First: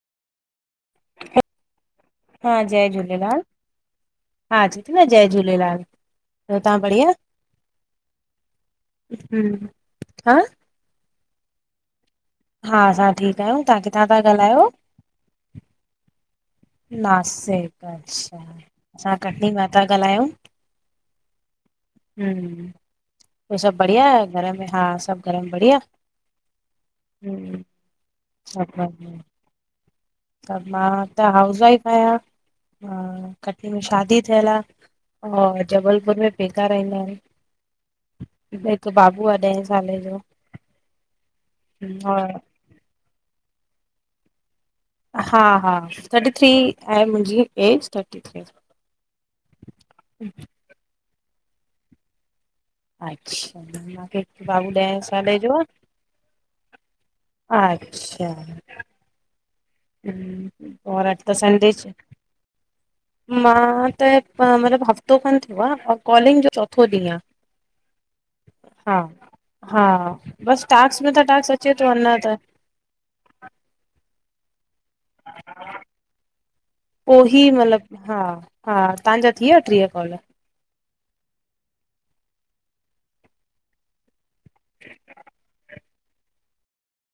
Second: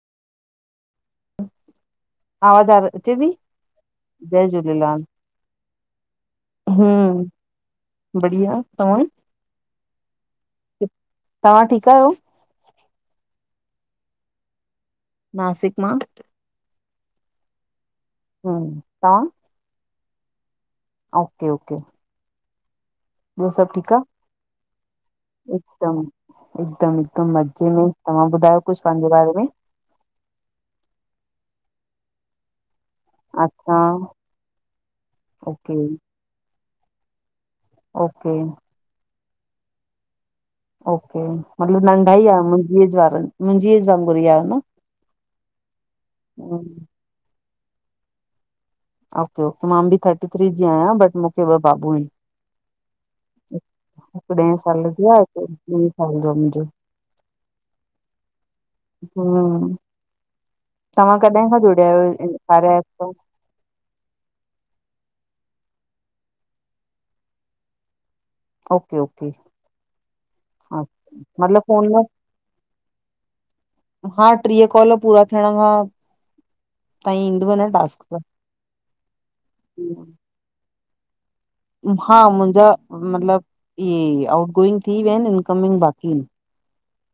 हा! आवाज़ आ जय अचे थी? झूलेलाल जय हा अचे ति न आ झूलेलाल। जय झूलेलाल। ॿियो तव्हां बढ़िया? हम्म! बढ़िया तंवा? हम्म! हा तां ठीकु अयो? हा! असां ठीकु आहियूं। तां किथां था ॻाल्हायो? नासिक मां। नासिक अच्छा, हम्म, असां तव्हां कटनी मा था ॻाल्हायूं। ओके, ओके हम्म! ॿियो सभु बढ़िया आह घर में? हा सभु घर में बढ़िया हिकदमि। हिकदमि! हिकदमि! हम्म, मज़े में तवां ॿुधायो कुझु पंहिंजे बारे में त मां त हाउस वाइफ अयां। हा कटनी अच्छा मे शादी थियुल आ। अ ओके जबलपुर में पेका रहंदा आहिन। ओके! हिकु बाबू आ ॾहे साले जो। ओके मतलब नंढा ई और आयन मुंहिंजी वार मुंहिंजे ऐज वारी गुडिया आहे न हा हा थर्टी थ्री हम्म ऐं मुंहिंजी age thirty three okay okay मां बि थर्टी थ्री जी आहियां बट मूंखे ॿ बाबू आहिन अच्छा मूंखे हिक ॾह बाबू साल ॾहें जी साले आहे जो हिक ॿि साल जो आहे मुंहिंजो अच्छा हम्म हम्म, और अॼु तव्हां त कॾहिं खां संडे जुड़िया च आहियो कार्य अप मे मां त मतलब हफ़्तो खन थियो आ ऐं कॉलिंग जो चोथो ॾींहुं आ हा ओके ओके हा बस हा टास्क में त टास्क मतलब अचे फोन थो में अञा त हा ट्रीह कॉल पूरा थियण खां पो ताईं ई ईंदव न मतलबु टास्क हा हा तव्हांजा थी विया ट्रीह कॉल हा मुंहिंजा मतलबु इहे आउटगोइंग थी वया आहिन इनकमिंग बाक़ी